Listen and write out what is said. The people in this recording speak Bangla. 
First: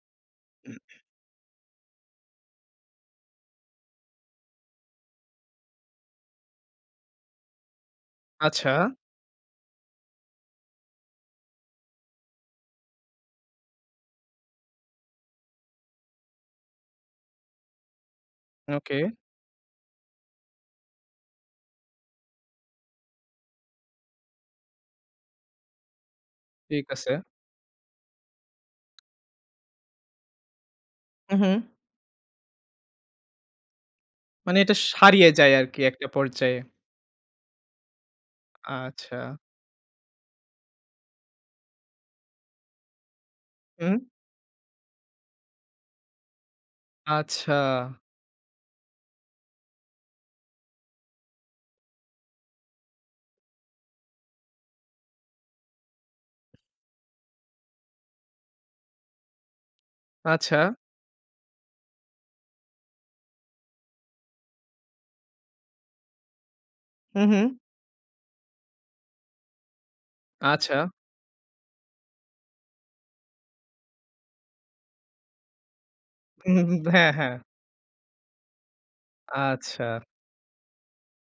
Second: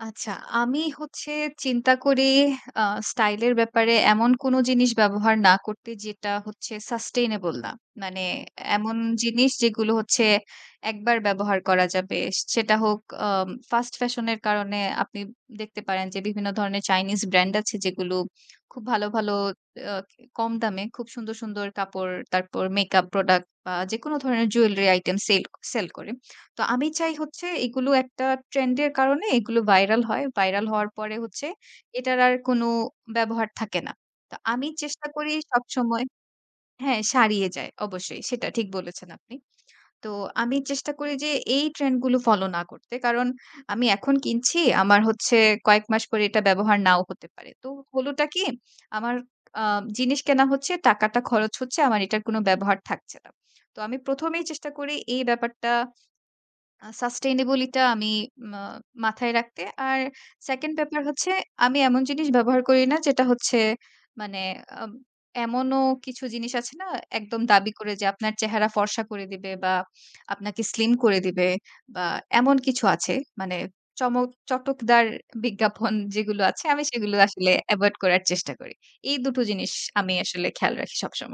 আচ্ছা আমি হচ্ছে চিন্তা করি আ স্টাইল এর ব্যাপারে এমন কোনো জিনিস ব্যবহার না করতে যেটা হচ্ছে Sustainable না। মানে আচ্ছা। এমন জিনিস যেগুলো হচ্ছে ১ বার ব্যবহার করা যাবে। সেটা হোক আ ফাস্ট ফ্যাশন এর কারণে আপনি দেখতে পারেন যে বিভিন্ন ধরনের চাইনিজ ব্র্যান্ড আছে যেগুলো খুব ওকে। ভালো, ভালো আ কম দামে খুব সুন্দর সুন্দর কাপড়, তারপর মেকআপ প্রোডাক্ট বা যেকোনো ধরনের জুয়েলারি আইটেম সেল সেল করে। তো ঠিক আমি আছে। চাই হচ্ছে এগুলো একটা ট্রেন্ড এর কারণে এগুলো ভাইরাল হয়। ভাইরাল হওয়ার পরে হু, হচ্ছে হু। এটার আর কোনো ব্যবহার থাকে না। তো মানে আমি এটা চেষ্টা সারিয়ে করি যায় আরকি সবসময় একটা পর্যায়ে। হ্যাঁ সারিয়ে যায়। অবশ্যই, সেটা ঠিক বলেছেন আপনি। আচ্ছা। তো আমি চেষ্টা করি যে এই ট্রেন্ড গুলো ফলো না করতে। কারণ আমি হুম। এখন কিনছি আমার হচ্ছে কয়েক মাস পরে এটা ব্যবহার নাও হতে পারে। আচ্ছা। তো হলোটা কি আমার আ জিনিস কেনা হচ্ছে, টাকাটা খরচ হচ্ছে। আমার এটার কোনো ব্যবহার থাকছে না। তো আমি ১ম ই চেষ্টা করি এই ব্যাপারটা Sustainable ই টা আমি মাথায় রাখতে আর আচ্ছা। 2nd ব্যাপার হচ্ছে আমি এমন জিনিস ব্যবহার করি না যেটা হচ্ছে মানে উম এমনও কিছু জিনিস আছে না হু, একদম হু। দাবি করে যে আপনার চেহারা ফর্সা করে দিবে বা আপনাকে আচ্ছা। স্লিম করে দিবে বা এমন কিছু আছে। মানে চমক, চটকদার বিজ্ঞাপন যেগুলো হু, হু, আছে হু। আমি ব হ্যাঁ, সেগুলো হ্যাঁ। আসলে এভয়েড করার চেষ্টা করি। এই দুটো জিনিস আচ্ছা। আমি আসলে খেয়াল রাখি সবসময়।